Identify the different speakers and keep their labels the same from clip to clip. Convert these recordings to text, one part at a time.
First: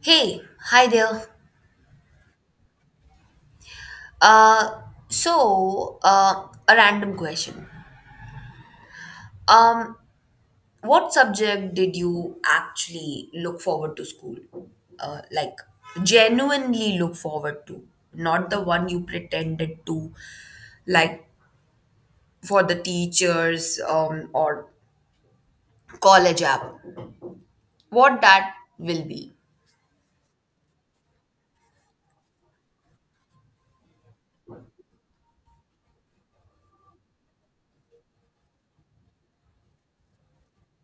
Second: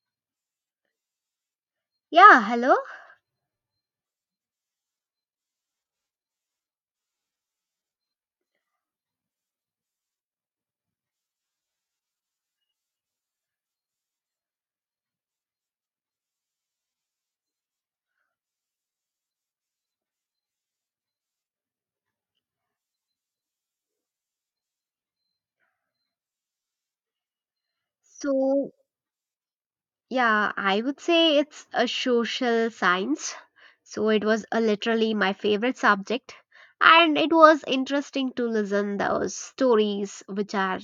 Speaker 1: Hey, hi there.
Speaker 2: Yeah, hello.
Speaker 1: Uh, so, a random question. Um, what subject did you actually look forward to school? Like, genuinely look forward to, not the one you pretended to, like for the teachers, or college app. What that
Speaker 2: So,
Speaker 1: will be.
Speaker 2: yeah, I would say it's a social science. So it was literally my favorite subject, and it was interesting to listen those stories which are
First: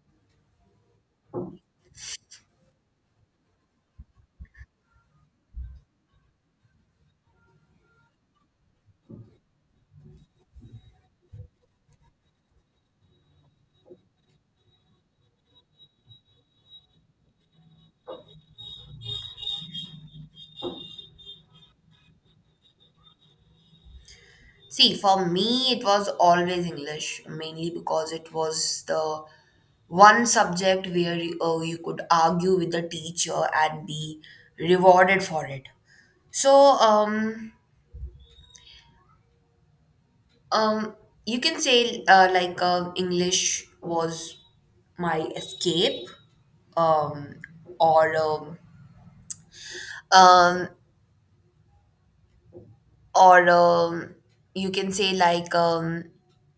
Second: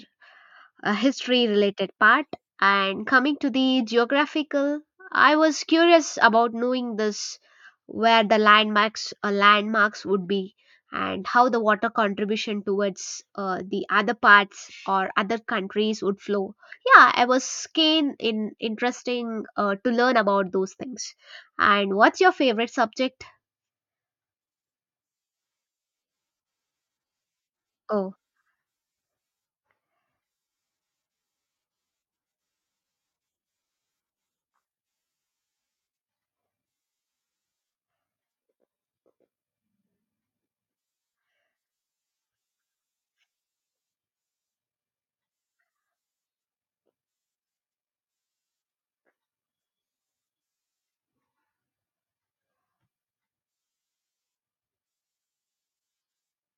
Speaker 2: a history related part. And coming to the geographical, I was curious about knowing this where the landmarks would be, and how the water contribution towards the other parts or other countries would flow. Yeah, I was keen in interesting to learn about those things. And what's your favorite subject?
Speaker 1: See, for me, it was always English, mainly because
Speaker 2: Oh,
Speaker 1: it was the one subject where you could argue with the teacher and be rewarded for it. So, um, you can say like English was my escape, um, or um, um, or you can say like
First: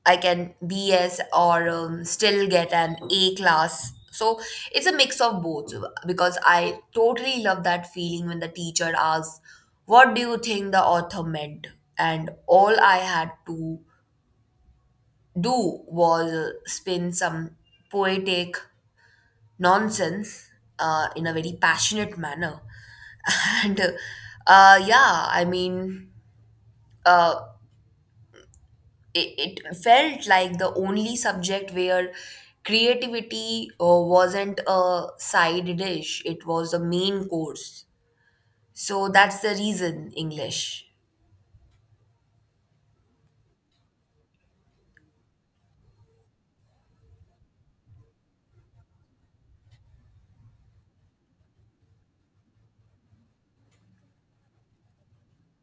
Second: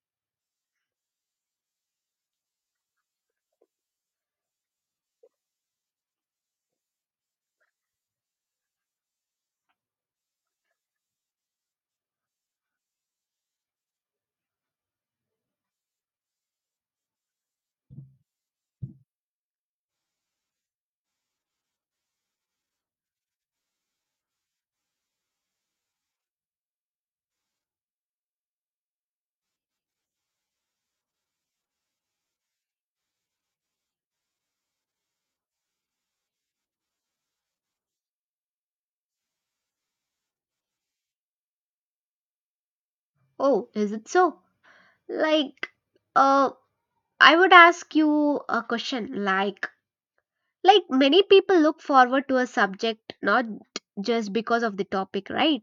Speaker 1: I can BS or still get an A class. So it's a mix of both because I totally love that feeling when the teacher asks, "What do you think the author meant?" And all I had to do was spin some poetic nonsense in a very passionate manner. And yeah, I mean, uh, it felt like the only subject where creativity wasn't a side dish, it was the main course. So that's the reason English.
Speaker 2: oh, is it so? Like, uh I would ask you a question like many people look forward to a subject not just because of the topic, right?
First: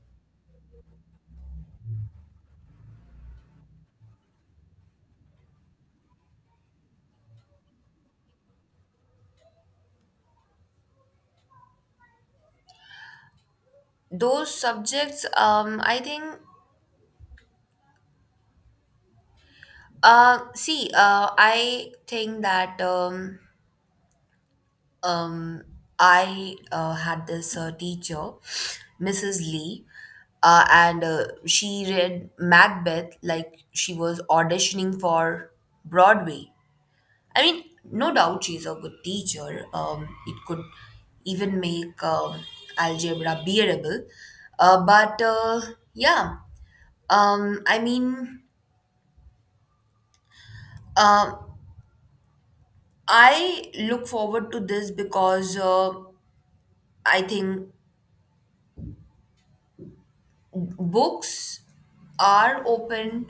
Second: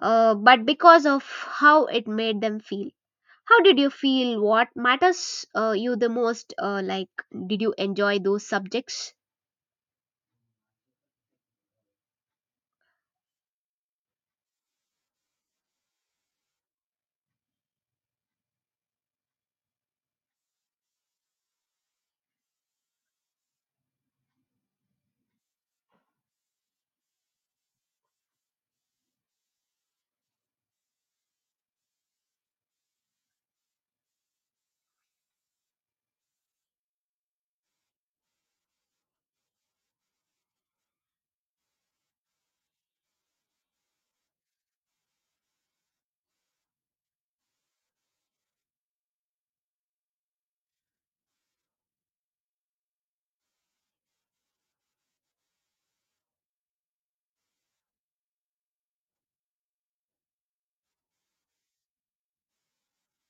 Speaker 2: But because of how it made them feel. How did you feel? What matters you the most? Like, did you enjoy those subjects?
Speaker 1: Those subjects, I think, see, I think that um, I had this teacher, Mrs. Lee, and she read Macbeth like she was auditioning for Broadway. I mean, no doubt she's a good teacher. It could even make algebra bearable. But yeah, I mean, uh, I look forward to this because I think books are open,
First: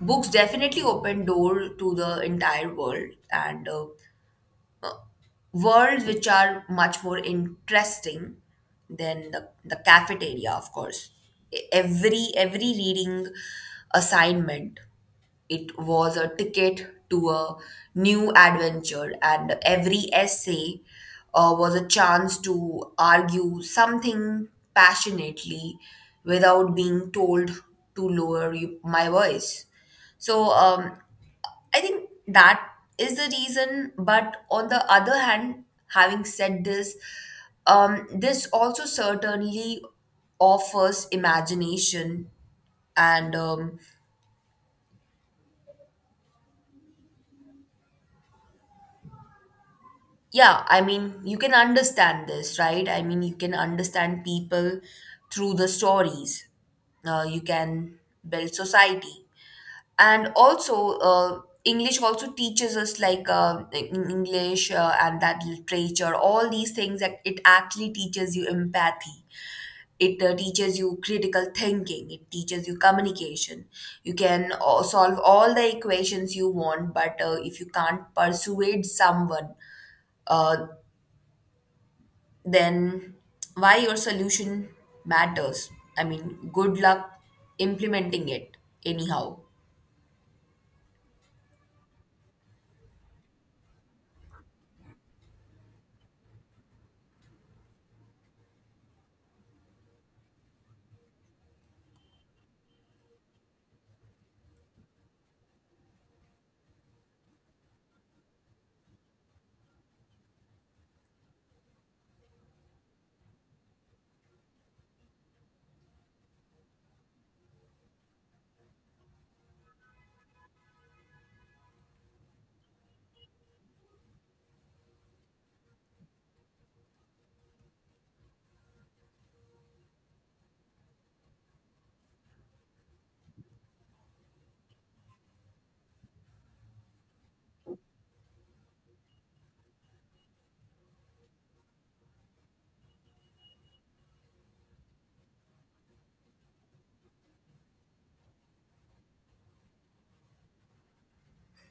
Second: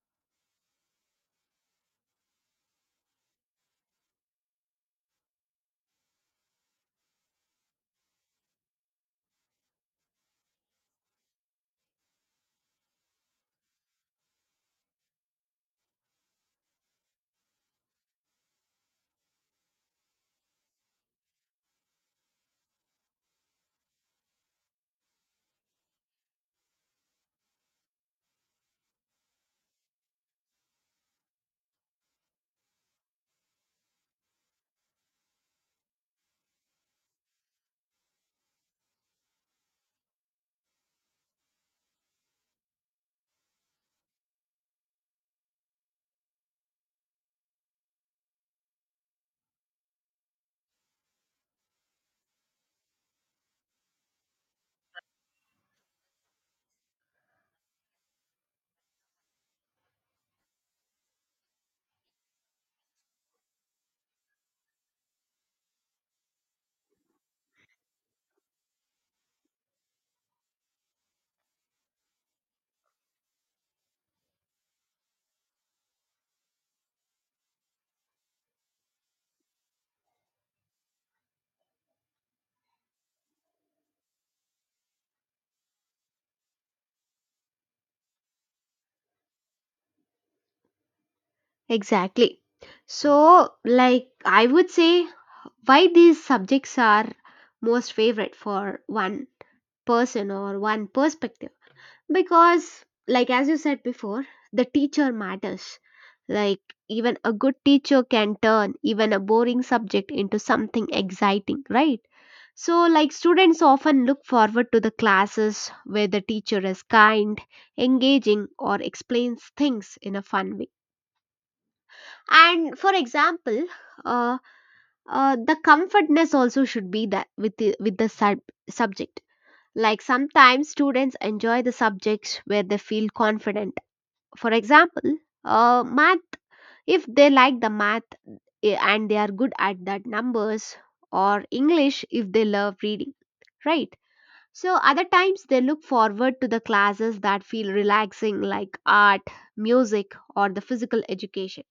Speaker 1: books definitely open door to the entire world. And worlds which are much more interesting than the cafeteria, of course. Every reading assignment, it was a ticket to a new adventure, and every essay was a chance to argue something passionately without being told to lower my voice. So, I think that is the reason. But on the other hand, having said this, this also certainly offers imagination. And yeah, I mean, you can understand this, right? I mean, you can understand people through the stories. You can build society. And also English also teaches us like in English and that literature, all these things, that it actually teaches you empathy. It teaches you critical thinking, it teaches you communication. You can solve all the equations you want, but if you can't persuade someone, uh, then why your solution matters, I mean, good luck implementing it anyhow.
Speaker 2: Exactly. So, like, I would say why these subjects are most favorite for one person or one perspective. Because, like as you said before, the teacher matters. Like, even a good teacher can turn even a boring subject into something exciting, right? So, like, students often look forward to the classes where the teacher is kind, engaging, or explains things in a fun way. And for example, uh, the comfortness also should be that with with the sub- subject. Like sometimes students enjoy the subjects where they feel confident. For example, math, if they like the math, eh, and they are good at that numbers, or English if they love reading, right? So, other times they look forward to the classes that feel relaxing, like art, music, or the physical education.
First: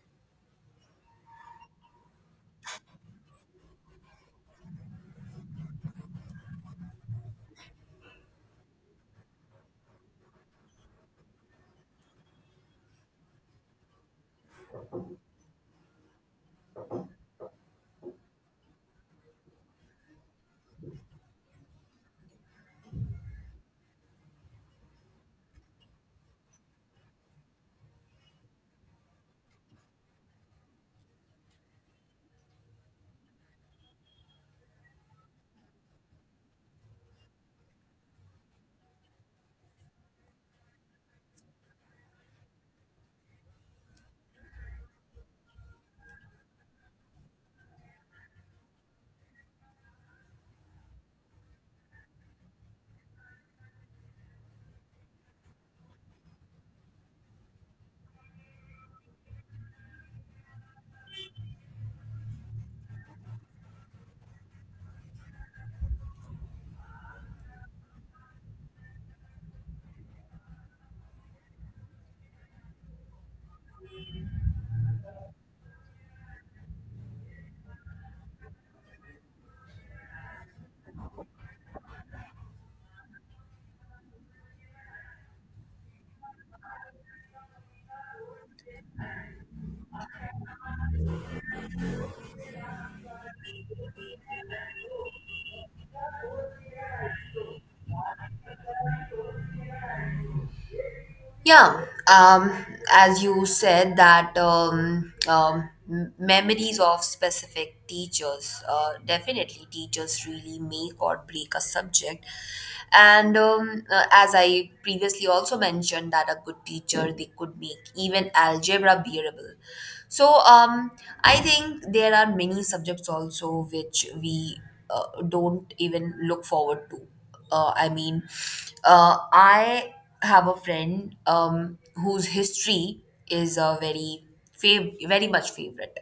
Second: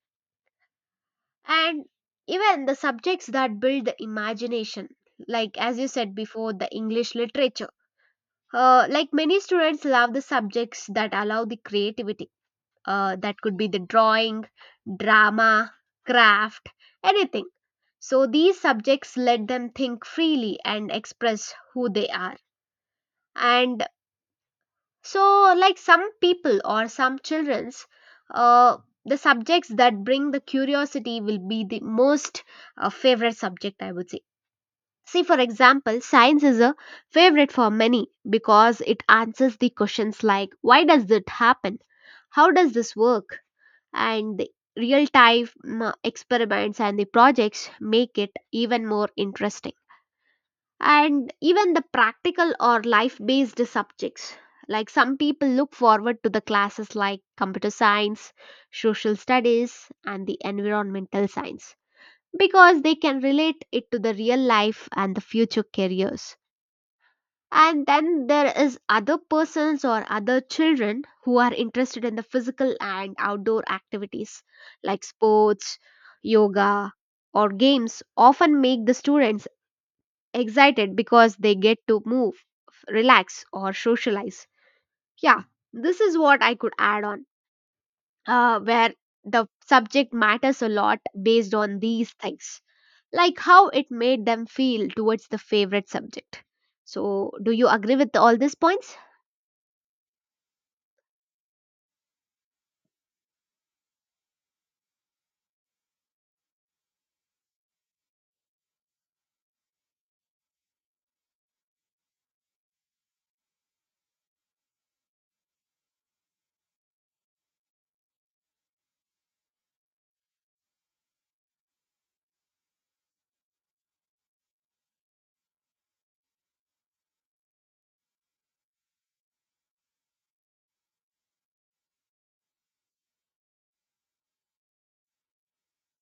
Speaker 2: And even the subjects that build the imagination, like as you said before, the English literature. Like many students love the subjects that allow the creativity, that could be the drawing, drama, craft, anything. So these subjects let them think freely and express who they are. And so, like some people or some children's, uh, the subjects that bring the curiosity will be the most favorite subject, I would say. See, for example, science is a favorite for many because it answers the questions like, why does it happen? How does this work? And the real time experiments and the projects make it even more interesting. And even the practical or life based subjects, like some people look forward to the classes like computer science, social studies, and the environmental science, because they can relate it to the real life and the future careers. And then there is other persons or other children who are interested in the physical and outdoor activities, like sports, yoga, or games, often make the students excited because they get to move, relax, or socialize. Yeah, this is what I could add on, where the subject matters a lot based on these things, like how it made them feel towards the favorite subject. So do you agree with all these points?
Speaker 1: Yeah, um, as you said that memories of specific teachers, definitely teachers really make or break a subject. And as I previously also mentioned, that a good teacher they could make even algebra bearable. So, I think there are many subjects also which we don't even look forward to. I mean, I have a friend whose history is a very much favorite,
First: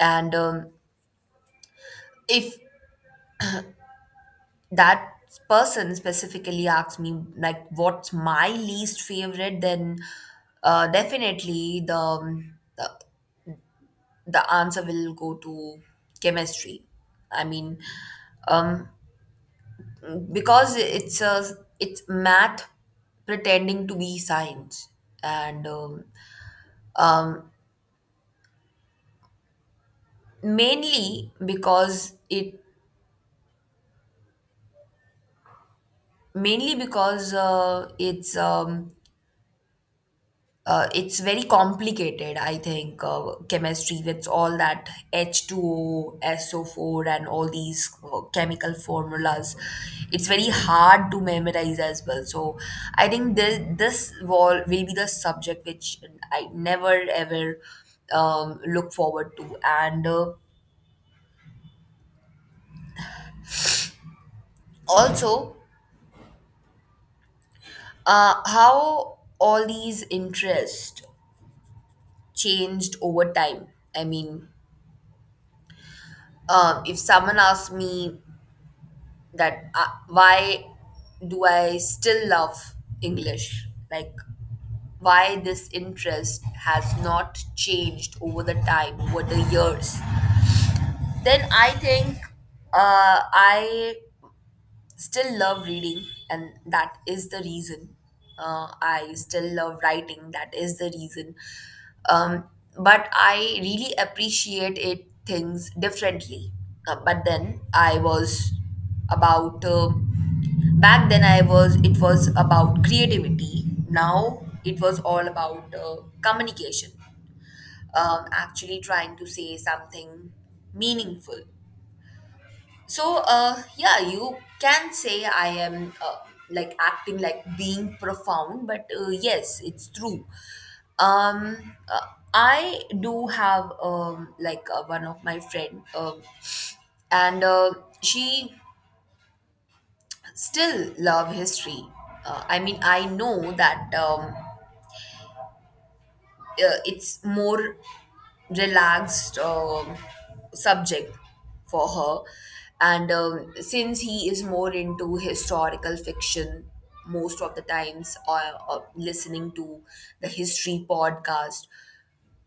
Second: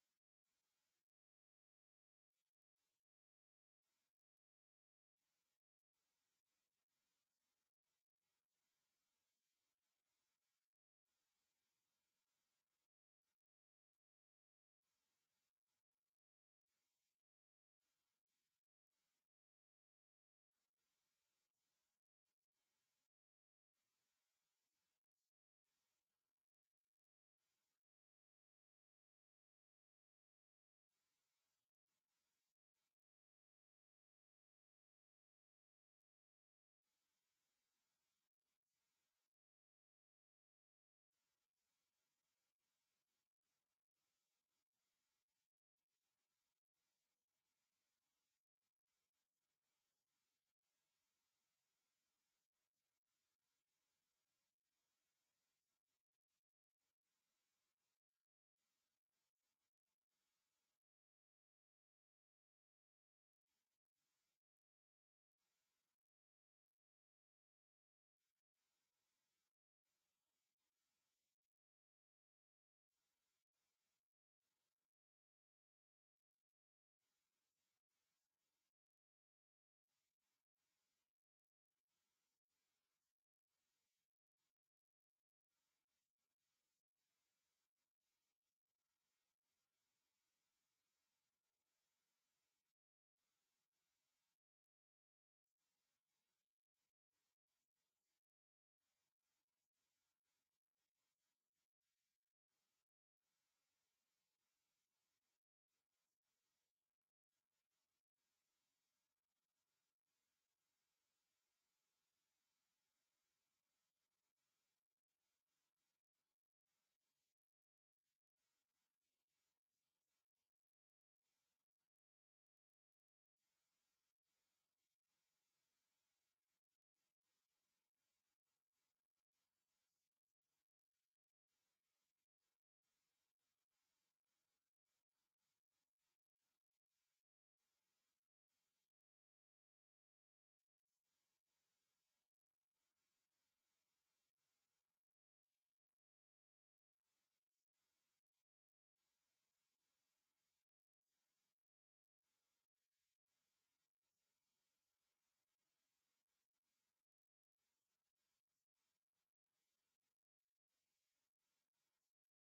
Speaker 1: and if that person specifically asks me like what's my least favorite, then definitely the answer will go to chemistry. I mean, um, because it's math pretending to be science. And um, mainly because it mainly because it's very complicated, I think, chemistry with all that H2O, SO4 and all these chemical formulas. It's very hard to memorize as well. So I think this wall will be the subject which I never ever look forward to. And also, how all these interests changed over time. I mean, if someone asks me that why do I still love English? Like, why this interest has not changed over the time, over the years? Then I think I still love reading and that is the reason. I still love writing, that is the reason. um, but I really appreciate it things differently. But then, I was about back then I was it was about creativity, now it was all about communication, actually trying to say something meaningful. So, yeah, you can say I am like acting like being profound, but yes, it's true. Um, uh, I do have like one of my friend, and she still love history. I mean, I know that. It's more relaxed subject for her, and since he is more into historical fiction most of the times, or listening to the history podcast,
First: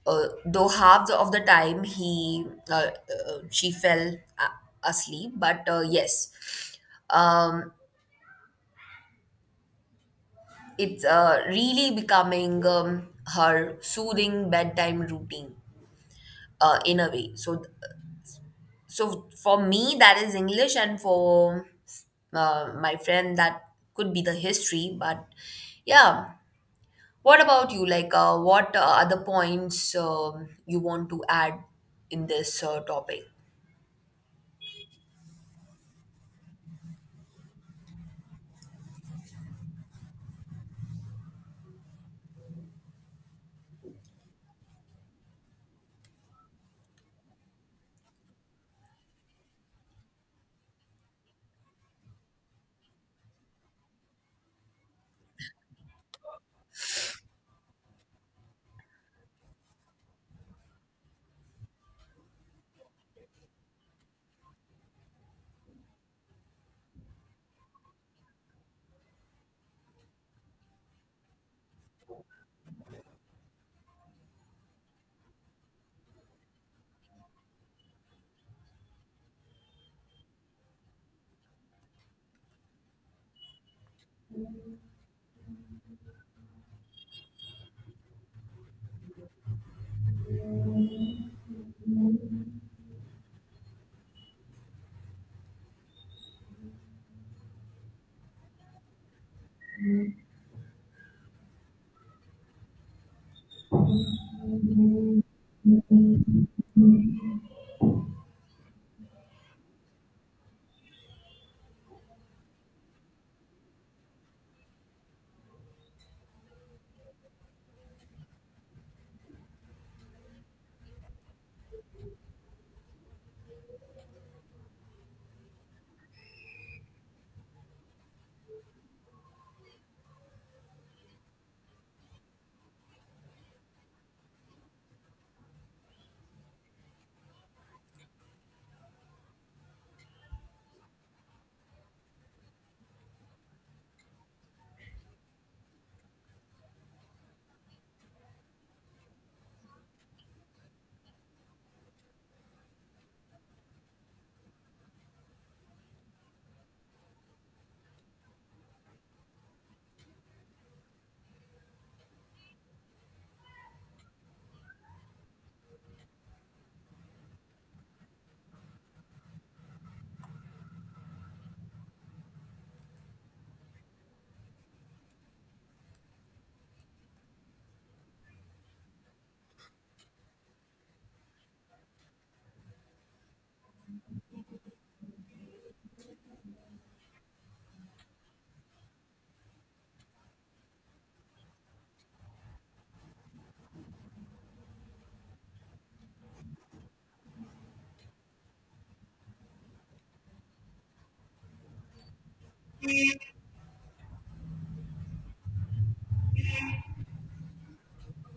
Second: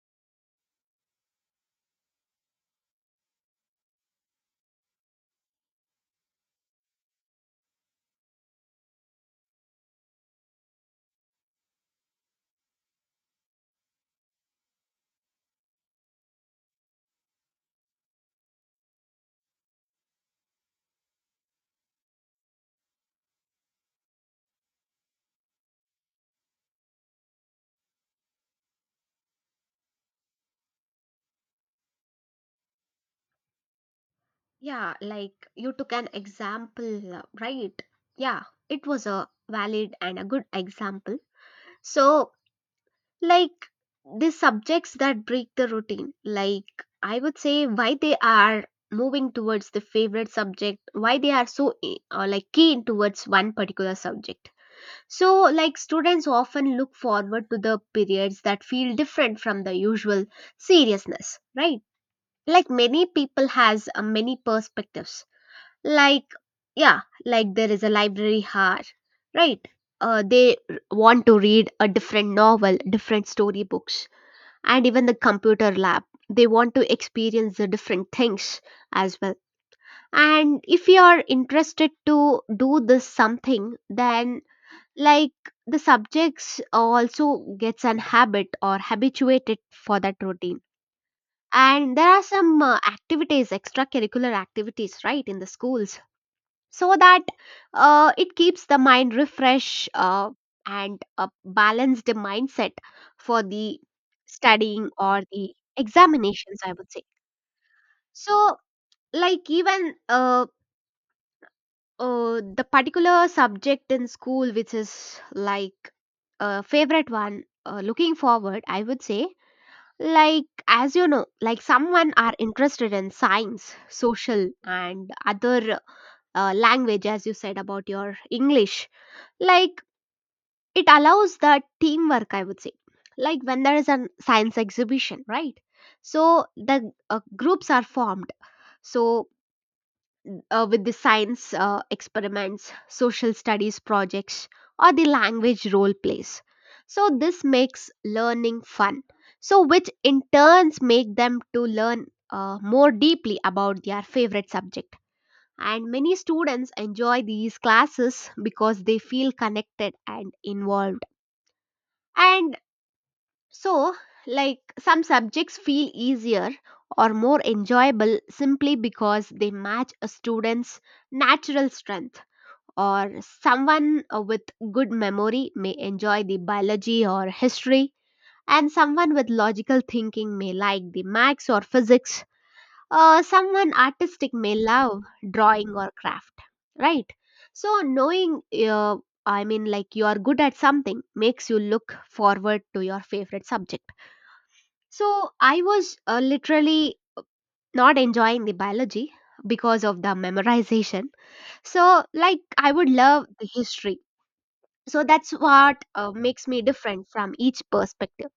Speaker 1: though of the time he uh, she fell asleep, but yes. um, it's really becoming her soothing bedtime routine, in a way. So So for me, that is English, and for my friend, that could be the history. But yeah, what about you? Like, what other points you want to add in this topic?
Speaker 2: Yeah, like you took an example, right? Yeah, it was a valid and a good example. So, like the subjects that break the routine, like I would say why they are moving towards the favorite subject, why they are so eh, like keen towards one particular subject. So, like students often look forward to the periods that feel different from the usual seriousness, right? Like many people has many perspectives, like, yeah, like there is a library here, right? Uh, they r- want to read a different novel, different storybooks. And even the computer lab, they want to experience the different things as well. And if you are interested to do this something, then, like, the subjects also gets an habit or habituated for that routine. And there are some activities, extracurricular activities, right, in the schools, so that it keeps the mind refresh and a balanced mindset for the studying or the examinations, I would say. So, like even the particular subject in school which is like a favorite one, looking forward, I would say, like as you know, like someone are interested in science, social, and other language, as you said about your English. Like, it allows that teamwork, I would say. Like when there is a science exhibition, right? So the groups are formed. So with the science experiments, social studies projects, or the language role plays. So this makes learning fun. So which in turns make them to learn more deeply about their favorite subject. And many students enjoy these classes because they feel connected and involved. And so, like some subjects feel easier or more enjoyable simply because they match a student's natural strength, or someone with good memory may enjoy the biology or history, and someone with logical thinking may like the maths or physics, or someone artistic may love drawing or craft, right? So, knowing, uh, I mean, like you are good at something makes you look forward to your favorite subject. So I was literally not enjoying the biology because of the memorization. So, like, I would love the history. So that's what makes me different from each perspective.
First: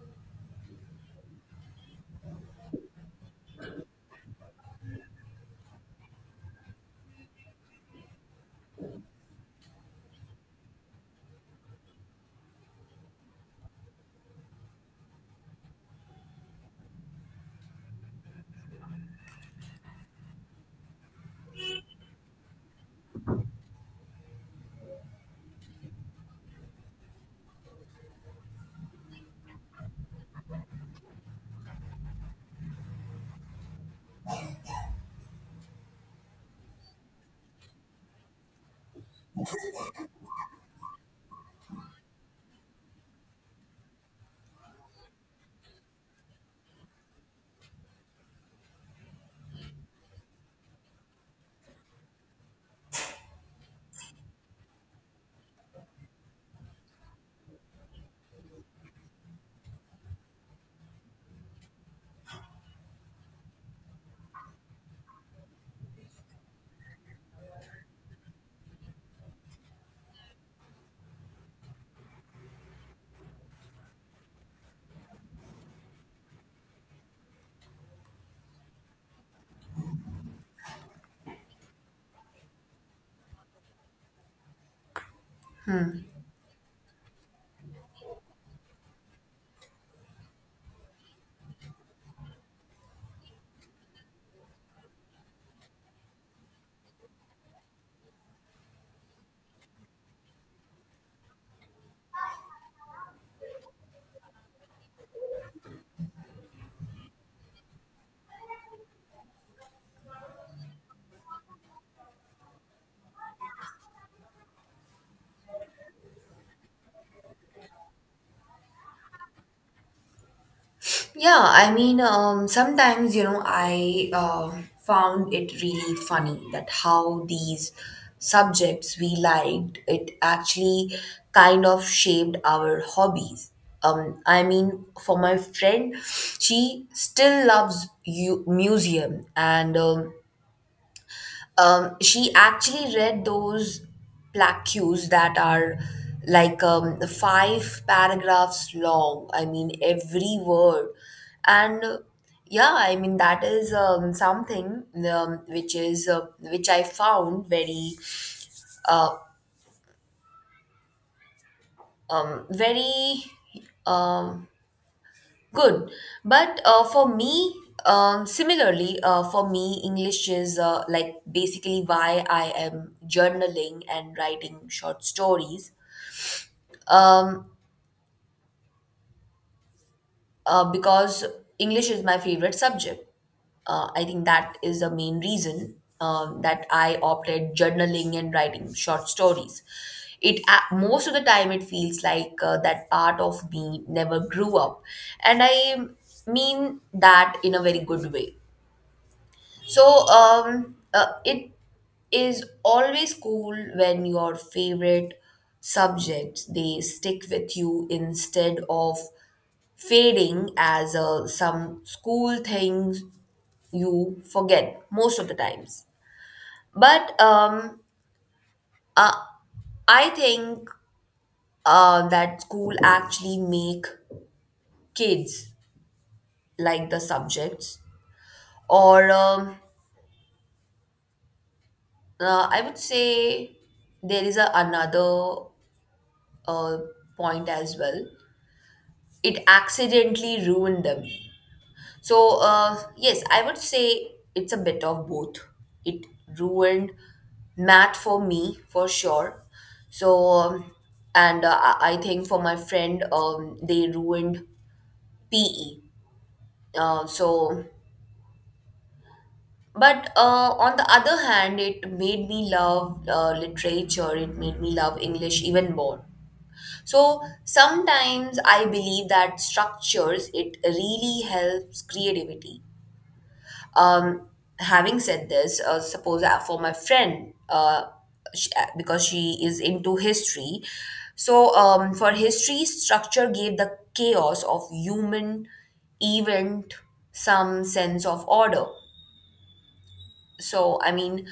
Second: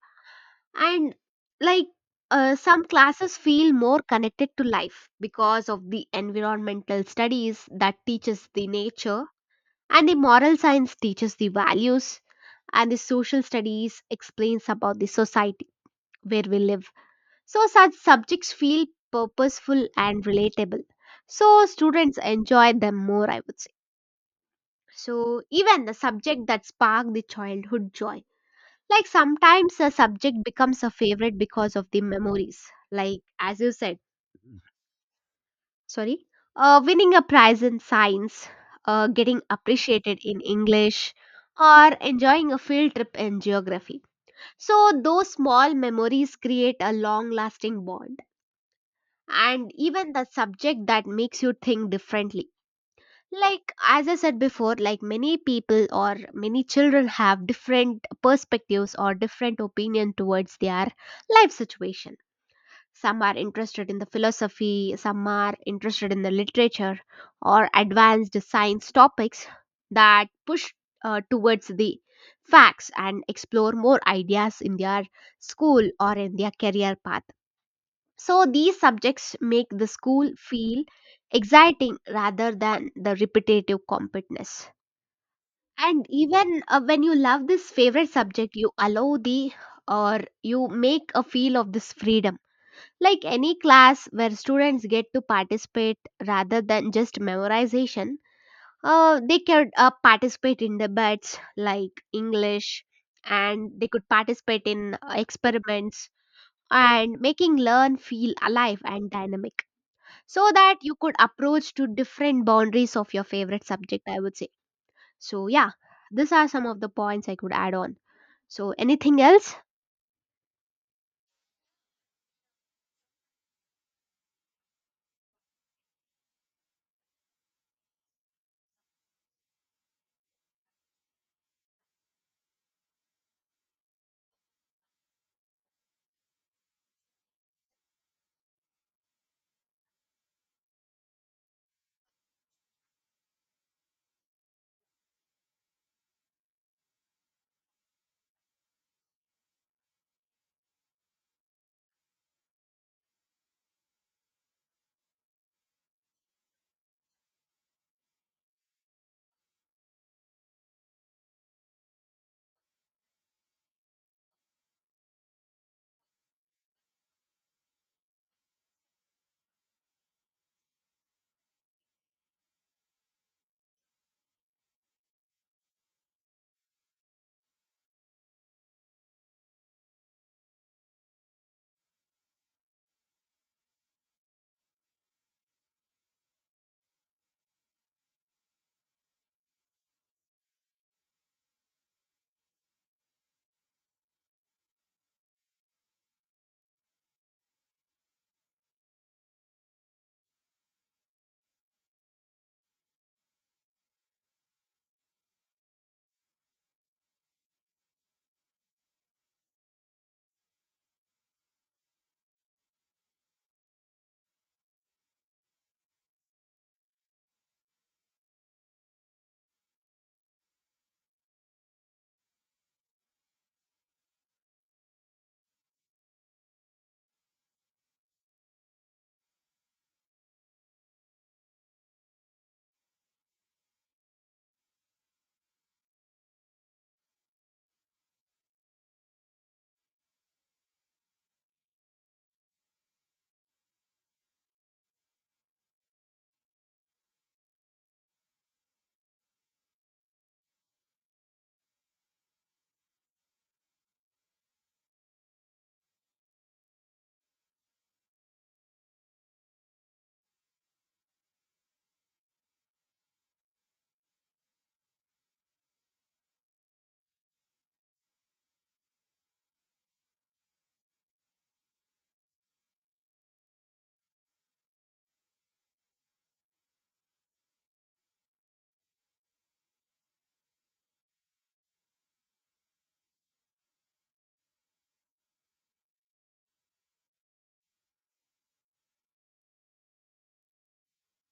Speaker 2: And like, some classes feel more connected to life because of the environmental studies that teaches the nature, and the moral science teaches the values, and the social studies explains about the society where we live. So, such subjects feel purposeful and relatable. So, students enjoy them more, I would say. So, even the subject that spark the childhood joy. Like sometimes a subject becomes a favorite because of the memories. Like, as you said, sorry, winning a prize in science, getting appreciated in English, or enjoying a field trip in geography. So, those small memories create a long lasting bond. And even the subject that makes you think differently, like as I said before, like many people or many children have different perspectives or different opinion towards their life situation. Some are interested in the philosophy, some are interested in the literature or advanced science topics that push towards the facts and explore more ideas in their school or in their career path. So these subjects make the school feel exciting rather than the repetitive competence. And even when you love this favorite subject, you allow the, or you make a feel of this freedom. Like any class where students get to participate rather than just memorization, they could participate in debates like English, and they could participate in experiments, and making learn feel alive and dynamic, so that you could approach to different boundaries of your favorite subject, I would say. So yeah, these are some of the points I could add on. So anything else?
Speaker 1: Yeah, I mean, sometimes, I found it really funny that how these subjects we liked, it actually kind of shaped our hobbies. I mean, for my friend, she still loves you museum, and she actually read those plaques that are like five paragraphs long. I mean, every word. And yeah, I mean, that is something, which I found uh, very. Um, Good. But for me, similarly, English is like basically why I am journaling and writing short stories, um, because English is my favorite subject. I think that is the main reason that I opted journaling and writing short stories. Most of the time it feels like that part of me never grew up, and I mean that in a very good way. So, it is always cool when your favorite subjects they stick with you instead of fading as some school things you forget most of the times. But uh, I think that school actually make kids like the subjects, or I would say there is a another uh, point as well. It accidentally ruined them. So, yes, I would say it's a bit of both. It ruined math for me for sure. So, and I think for my friend, they ruined PE. So, but on the other hand, it made me love literature. It made me love English even more. So sometimes I believe that structures it really helps creativity. Um, Having said this, suppose for my friend, sh because she is into history, so, for history, structure gave the chaos of human event some sense of order. So I mean,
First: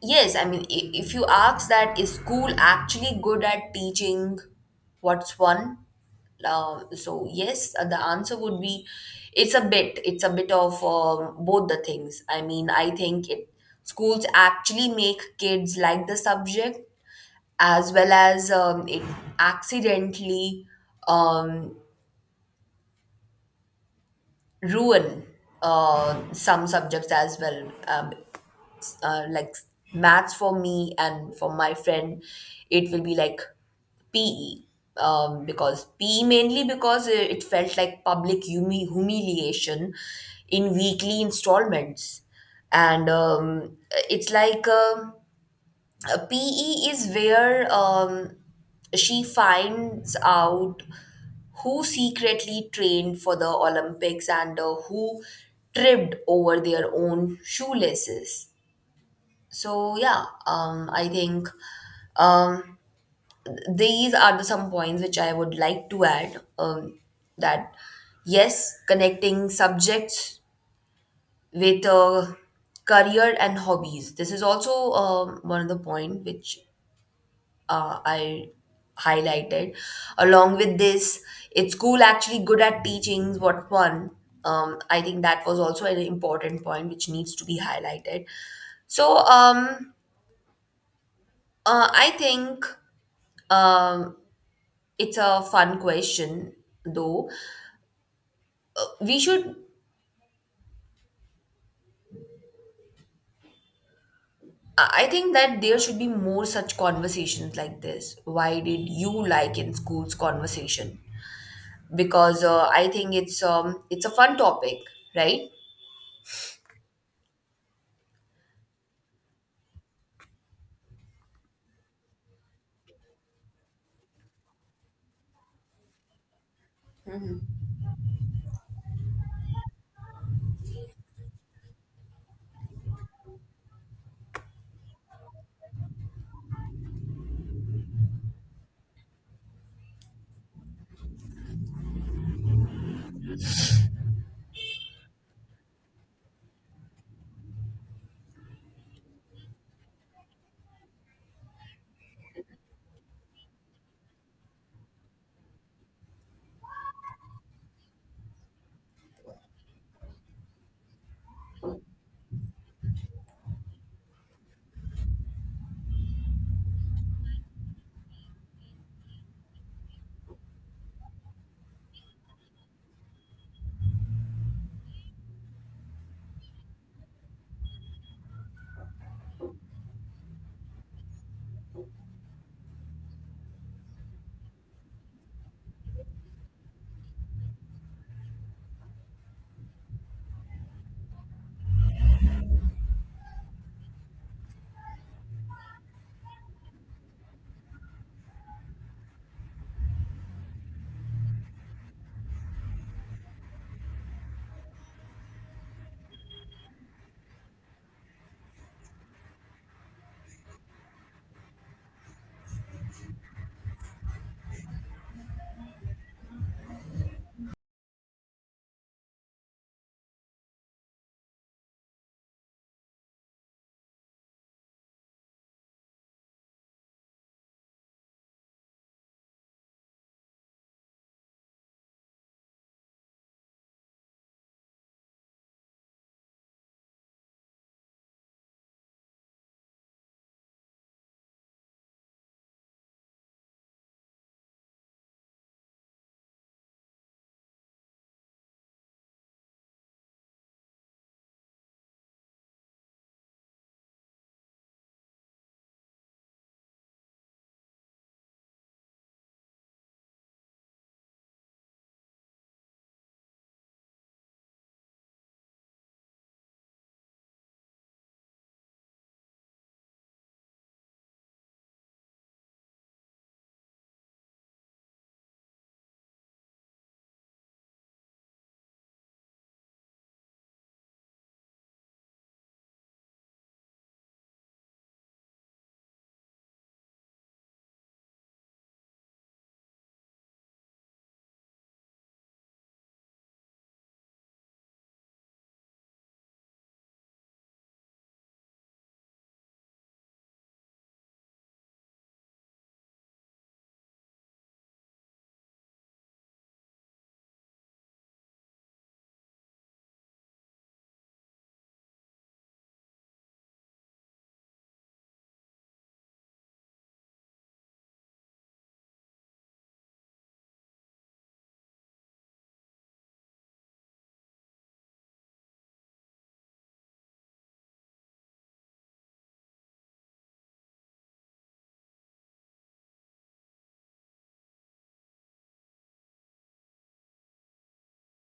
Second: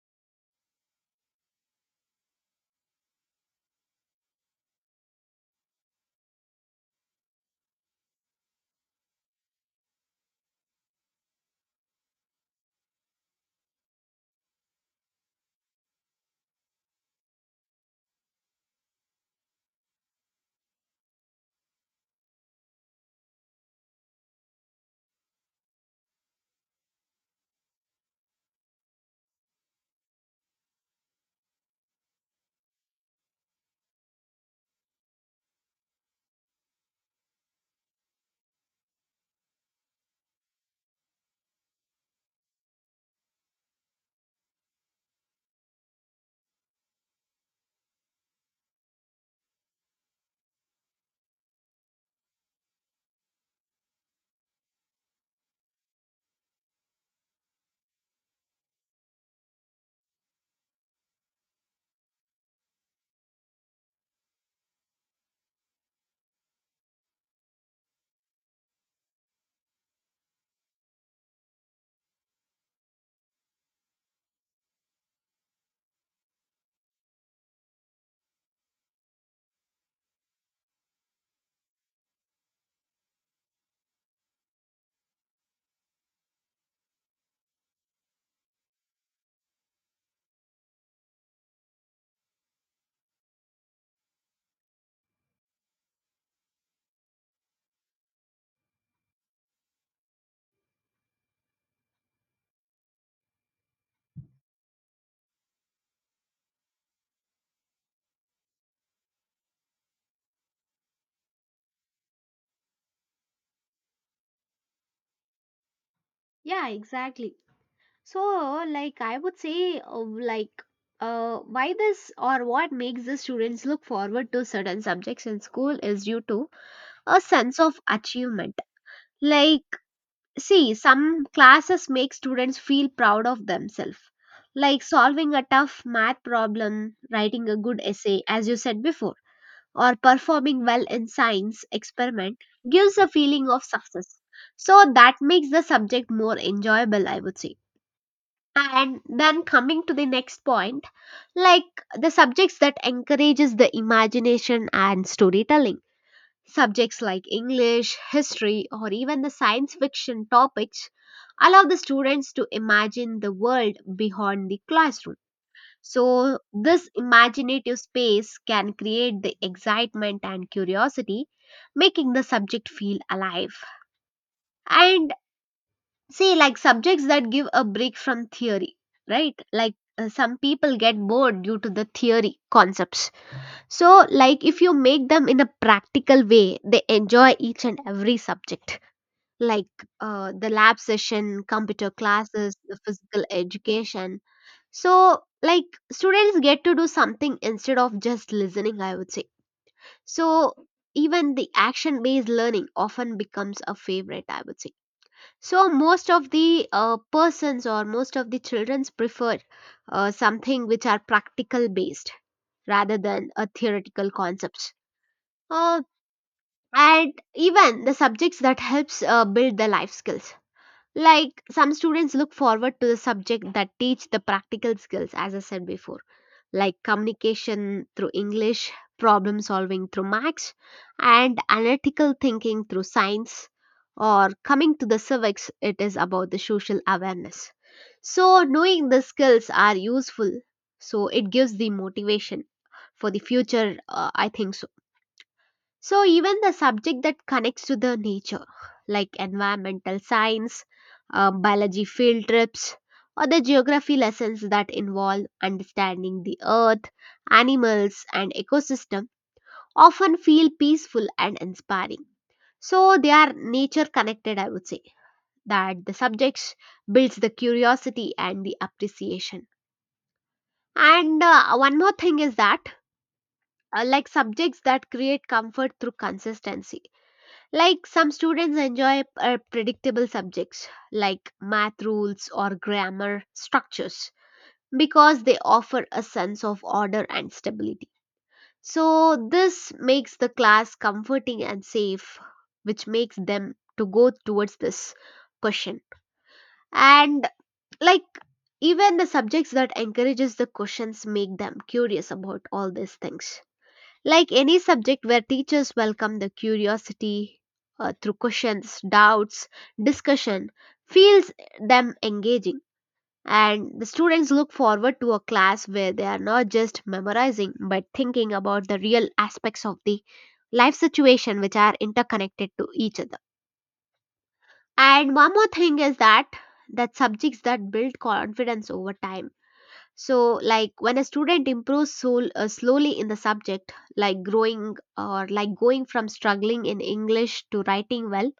Speaker 1: yes, I mean, if you ask that, is school actually good at teaching what's one? So yes, the answer would be, it's a bit. It's a bit of both the things. I mean, I think it schools actually make kids like the subject, as well as it accidentally um, ruin some subjects as well. Like maths for me and for my friend, it will be like PE. Because PE, mainly because it felt like public humiliation in weekly installments, and it's like PE is where she finds out who secretly trained for the Olympics and who tripped over their own shoelaces. So yeah, I think um, these are the some points which I would like to add. That, yes, connecting subjects with career and hobbies. This is also one of the point which I highlighted. Along with this, it's school actually good at teaching what fun. I think that was also an important point which needs to be highlighted. So, I think um, it's a fun question though. We should. I think that there should be more such conversations like this. Why did you like in schools conversation? Because I think it's a fun topic, right?
Speaker 2: Yeah, exactly. So, like, I would say, like, why this, or what makes the students look forward to certain subjects in school is due to a sense of achievement. Like, see, some classes make students feel proud of themselves, like solving a tough math problem, writing a good essay, as you said before, or performing well in science experiment gives a feeling of success. So that makes the subject more enjoyable, I would say. And then coming to the next point, like the subjects that encourages the imagination and storytelling. Subjects like English, history, or even the science fiction topics allow the students to imagine the world beyond the classroom. So, this imaginative space can create the excitement and curiosity, making the subject feel alive. And say, like subjects that give a break from theory, right? Like some people get bored due to the theory concepts, so, like if you make them in a practical way, they enjoy each and every subject, like the lab session, computer classes, the physical education. So, like students get to do something instead of just listening, I would say. So, even the action based learning often becomes a favorite, I would say. So, most of the persons or most of the childrens prefer something which are practical based rather than a theoretical concepts. Uh, and even the subjects that helps build the life skills, like some students look forward to the subject that teach the practical skills, as I said before, like communication through English, problem solving through maths, and analytical thinking through science, or coming to the civics, it is about the social awareness. So knowing the skills are useful, so it gives the motivation for the future, I think. So even the subject that connects to the nature, like environmental science, biology field trips, or the geography lessons that involve understanding the earth, animals, and ecosystem, often feel peaceful and inspiring. So they are nature connected, I would say, that the subjects builds the curiosity and the appreciation. And one more thing is that, like subjects that create comfort through consistency. Like some students enjoy predictable subjects like math rules or grammar structures, because they offer a sense of order and stability. So this makes the class comforting and safe, which makes them to go towards this question. And, like, even the subjects that encourages the questions make them curious about all these things, like any subject where teachers welcome the curiosity through questions, doubts, discussion, feels them engaging. And the students look forward to a class where they are not just memorizing but thinking about the real aspects of the life situation which are interconnected to each other. And one more thing is that subjects that build confidence over time. So, like, when a student improves slowly in the subject, like growing, or like going from struggling in English to writing well,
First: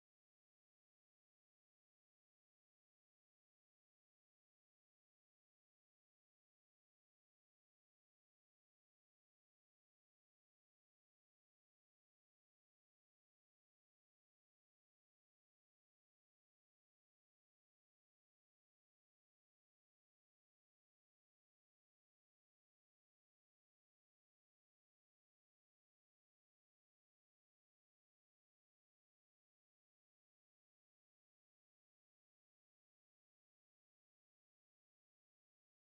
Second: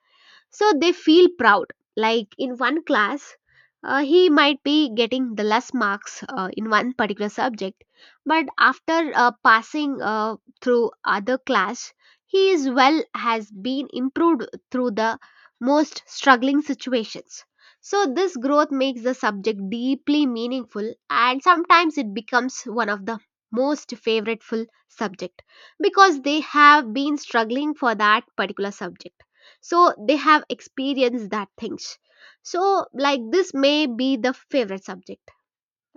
Speaker 2: so they feel proud. Like in one class, he might be getting the less marks in one particular subject, but after passing through other class, he is well has been improved through the most struggling situations. So this growth makes the subject deeply meaningful, and sometimes it becomes one of the most favoriteful subject because they have been struggling for that particular subject, so they have experienced that things. So like this may be the favorite subject.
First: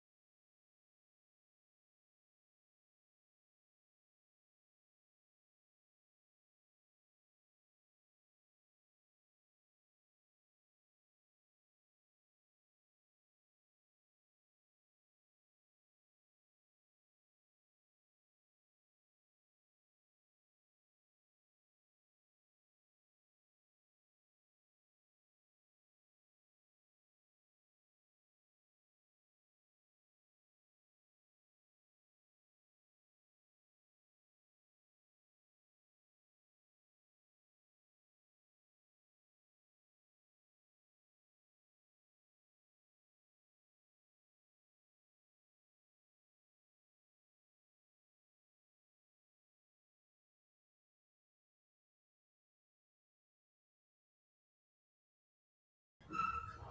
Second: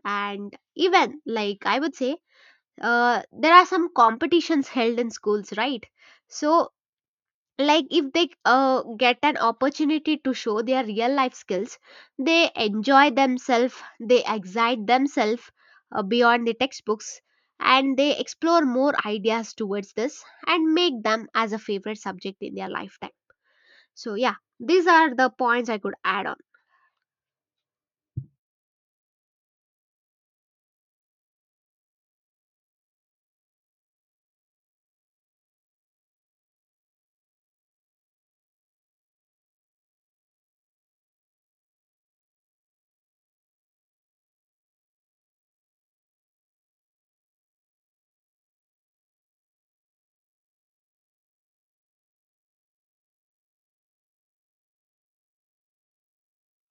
Speaker 2: And even, like, I would say, there are some competitions held in schools, right? So, like, if they get an opportunity to show their real life skills, they enjoy themselves, they excite themselves beyond the textbooks, and they explore more ideas towards this and make them as a favorite subject in their lifetime. So, yeah, these are the points I could add on.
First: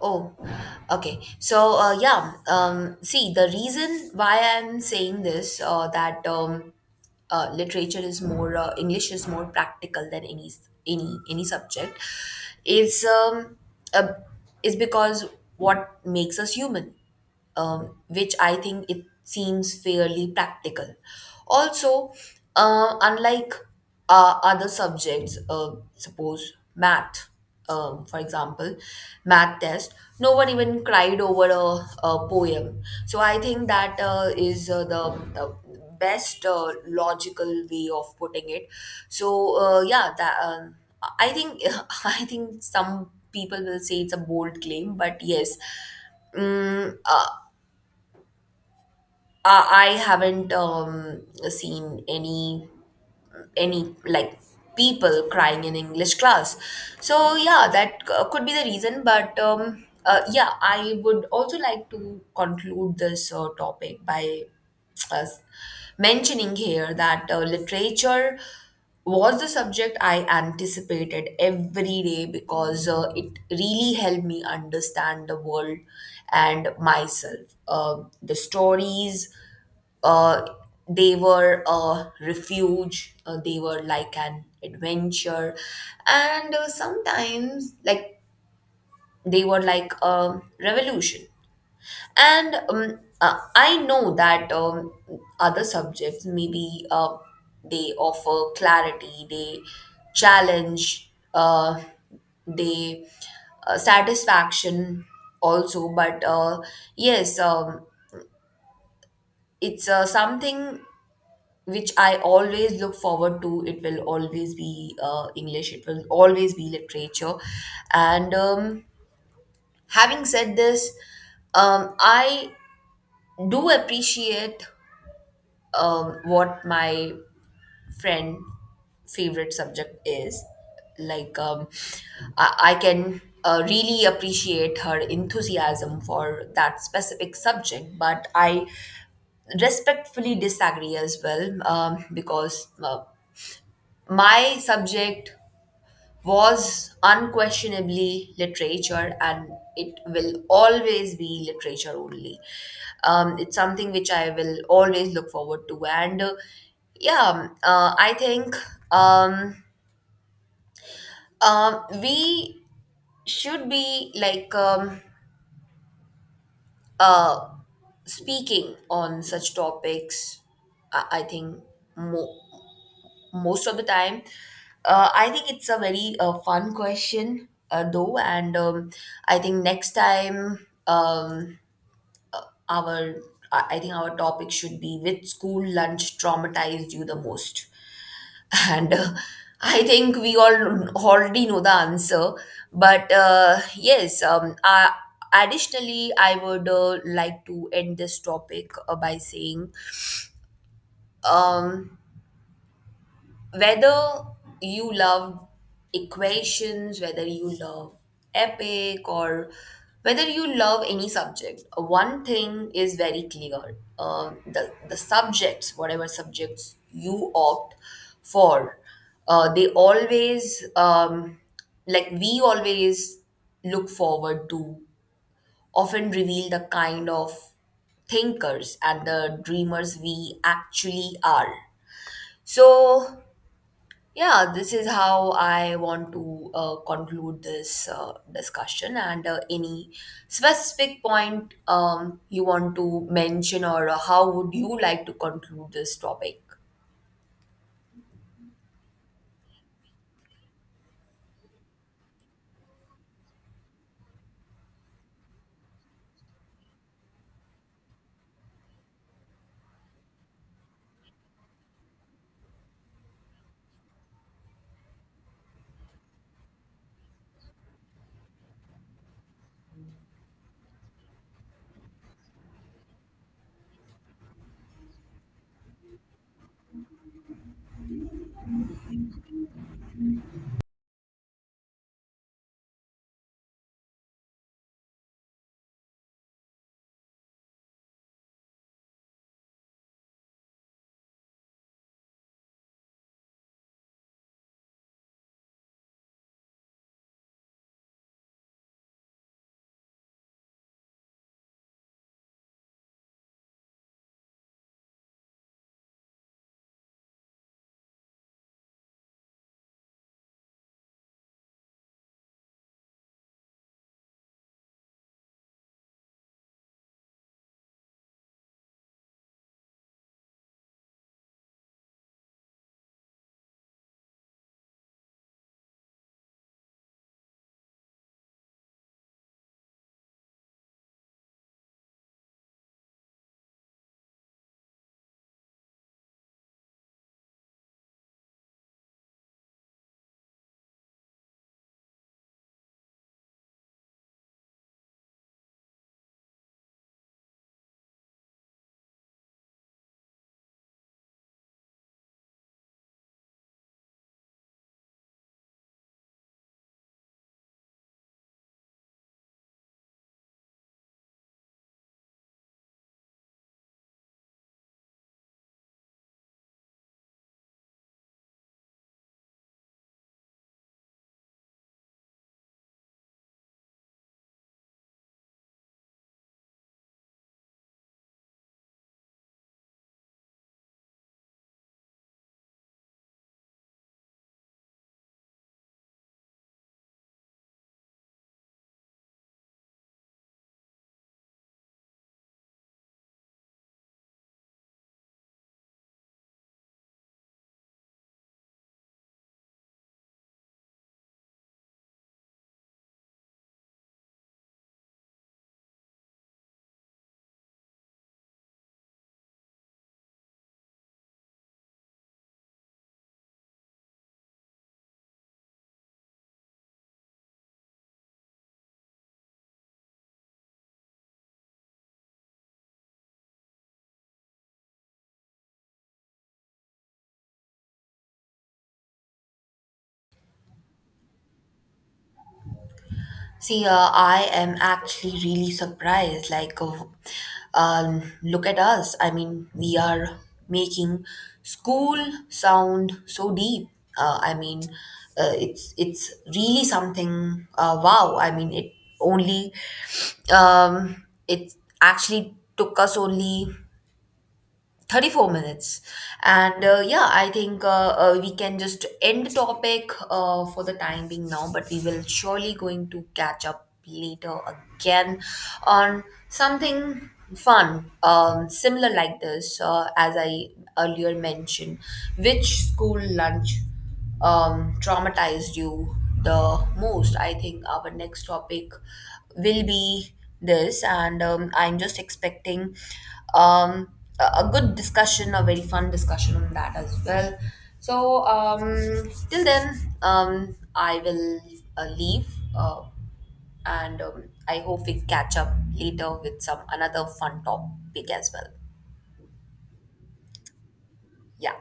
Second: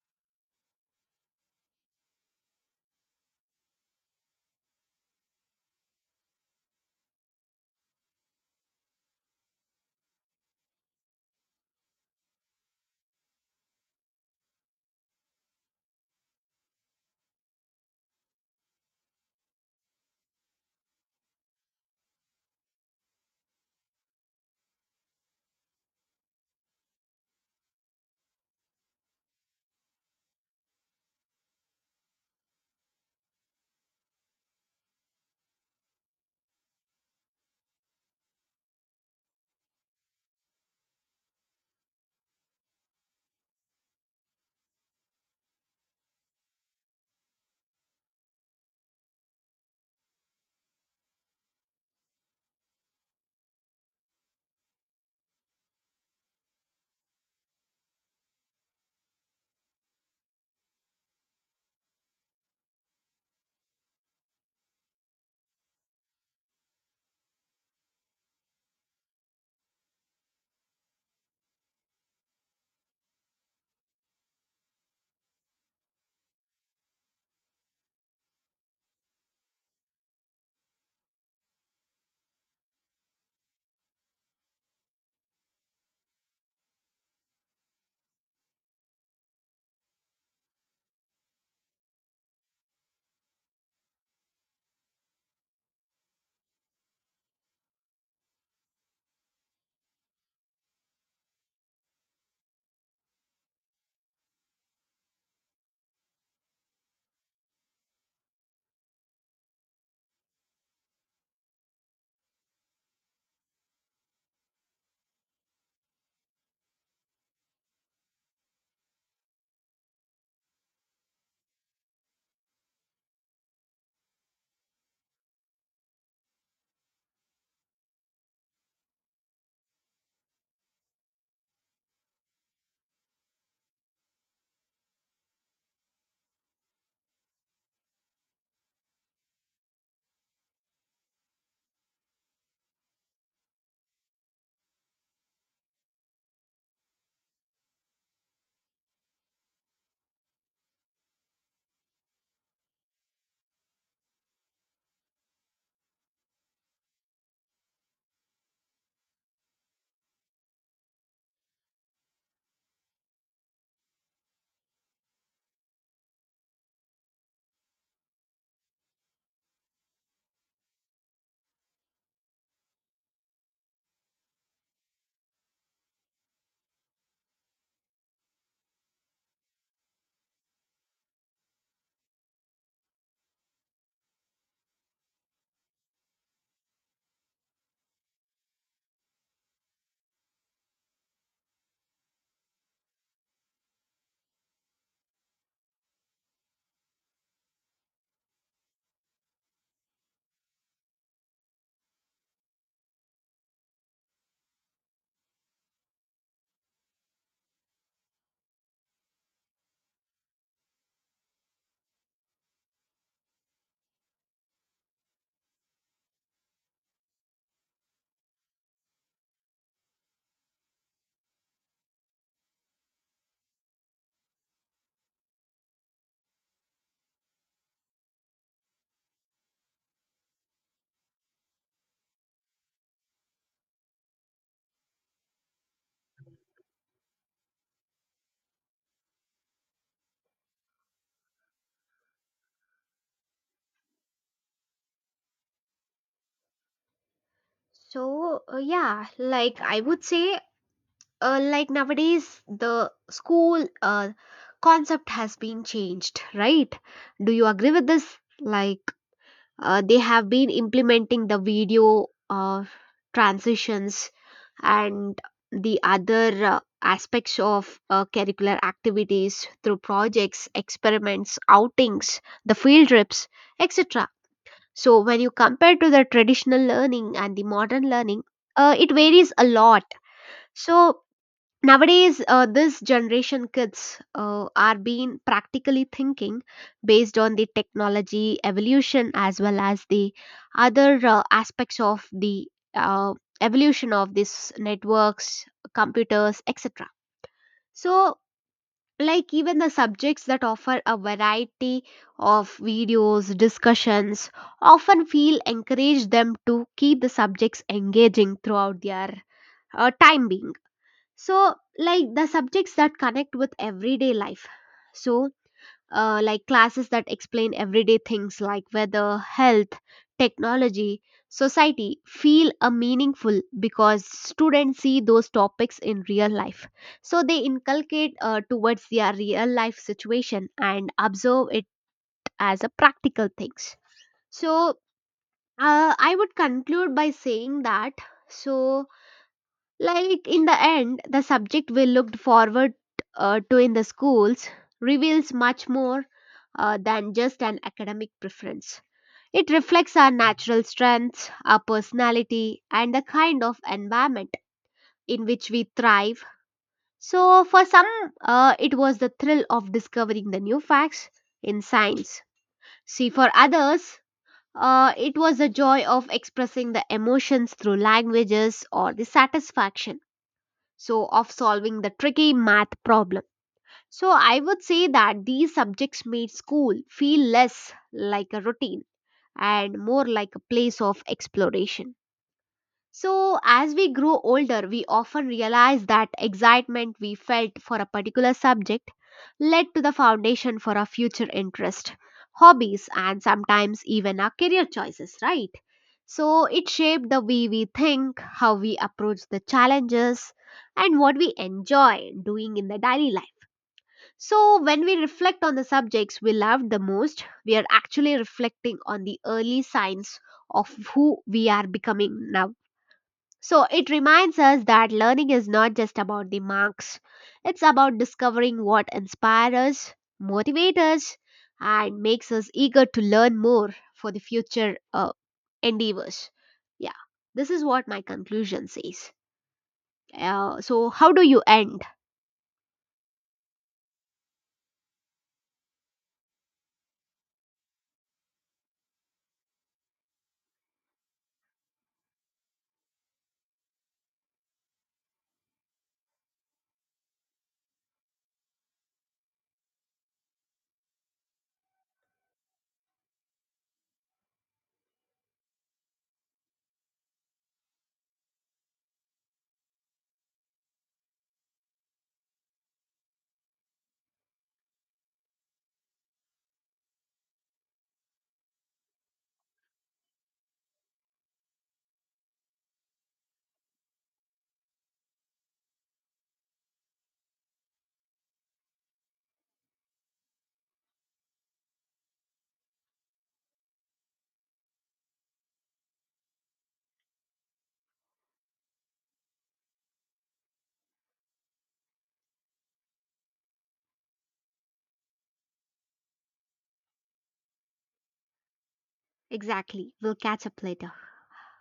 Speaker 1: Oh, okay. So, yeah, see, the reason why I'm saying this, that English is more practical than any subject, is um, uh, is because what makes us human, which I think it seems fairly practical. Also, unlike other subjects, suppose math, for example, math test, no one even cried over a poem. So I think that is the best logical way of putting it. So yeah, that I think I think some people will say it's a bold claim, but yes. Mm, uh, I haven't seen any like people crying in English class. So yeah, that could be the reason. But yeah, I would also like to conclude this topic by uh, mentioning here that literature was the subject I anticipated every day because it really helped me understand the world and myself. The stories, uh, they were a refuge, they were like an adventure, and sometimes, like, they were like a revolution. And I know that other subjects maybe they offer clarity, they challenge, they satisfaction also. But yes, it's something which I always look forward to. It will always be English, it will always be literature. And having said this, I do appreciate what my friend favorite subject is like. I can really appreciate her enthusiasm for that specific subject, but I respectfully disagree as well, because my subject was unquestionably literature, and it will always be literature only. It's something which I will always look forward to. And yeah, I think um, we should be like uh, speaking on such topics, I think, more. Most of the time I think it's a very fun question though, and I think next time our I think our topic should be which school lunch traumatized you the most. And I think we all already know the answer, but yes. Additionally I would like to end this topic by saying, um, whether you love equations, whether you love epic, or whether you love any subject, one thing is very clear. The subjects, whatever subjects you opt for, they always, like we always look forward to, often reveal the kind of thinkers and the dreamers we actually are. So, yeah, this is how I want to conclude this discussion. And any specific point you want to mention, or how would you like to conclude this topic?
Speaker 2: So, yeah, like I would say, like nowadays, the school concept has been changed, right? Do you agree with this? Like, they have been implementing the video transitions and the other aspects of curricular activities through projects, experiments, outings, the field trips, etc. So when you compare to the traditional learning and the modern learning, it varies a lot. So nowadays, this generation kids are being practically thinking based on the technology evolution, as well as the other aspects of the uh, evolution of these networks, computers, etc. So, like, even the subjects that offer a variety of videos discussions often feel encourage them to keep the subjects engaging throughout their time being. So, like, the subjects that connect with everyday life. So like classes that explain everyday things like weather, health, technology, society feel a meaningful because students see those topics in real life. So they inculcate towards their real life situation and observe it as a practical things. So I would conclude by saying that. So, like, in the end, the subject we looked forward to in the schools reveals much more than just an academic preference. It reflects our natural strengths, our personality, and the kind of environment in which we thrive. So, for some, it was the thrill of discovering the new facts in science. See, for others, it was the joy of expressing the emotions through languages, or the satisfaction so of solving the tricky math problem. So I would say that these subjects made school feel less like a routine and more like a place of exploration. So, as we grow older, we often realize that excitement we felt for a particular subject led to the foundation for our future interest, hobbies, and sometimes even our career choices, right? So, it shaped the way we think, how we approach the challenges, and what we enjoy doing in the daily life. So, when we reflect on the subjects we loved the most, we are actually reflecting on the early signs of who we are becoming now. So it reminds us that learning is not just about the marks, it's about discovering what inspires us, motivates us, and makes us eager to learn more for the future endeavors. Yeah, this is what my conclusion says. So, how do you end?
Speaker 1: See, I am actually really surprised. Like, look at us. I mean, we are making school sound so deep. I mean, it's really something. Wow. I mean, only it actually took us only 34 minutes, and yeah I think we can just end the topic for the time being now, but we will surely going to catch up later again on something fun, similar like this as I earlier mentioned, which school lunch traumatized you the most. I think our next topic will be this, and I'm just expecting um, a good discussion, a very fun discussion on that as well. So, till then, I will leave, uh, and I hope we catch up later with some another fun topic as well.
Speaker 2: Exactly. We'll catch up later.
Speaker 1: Yeah.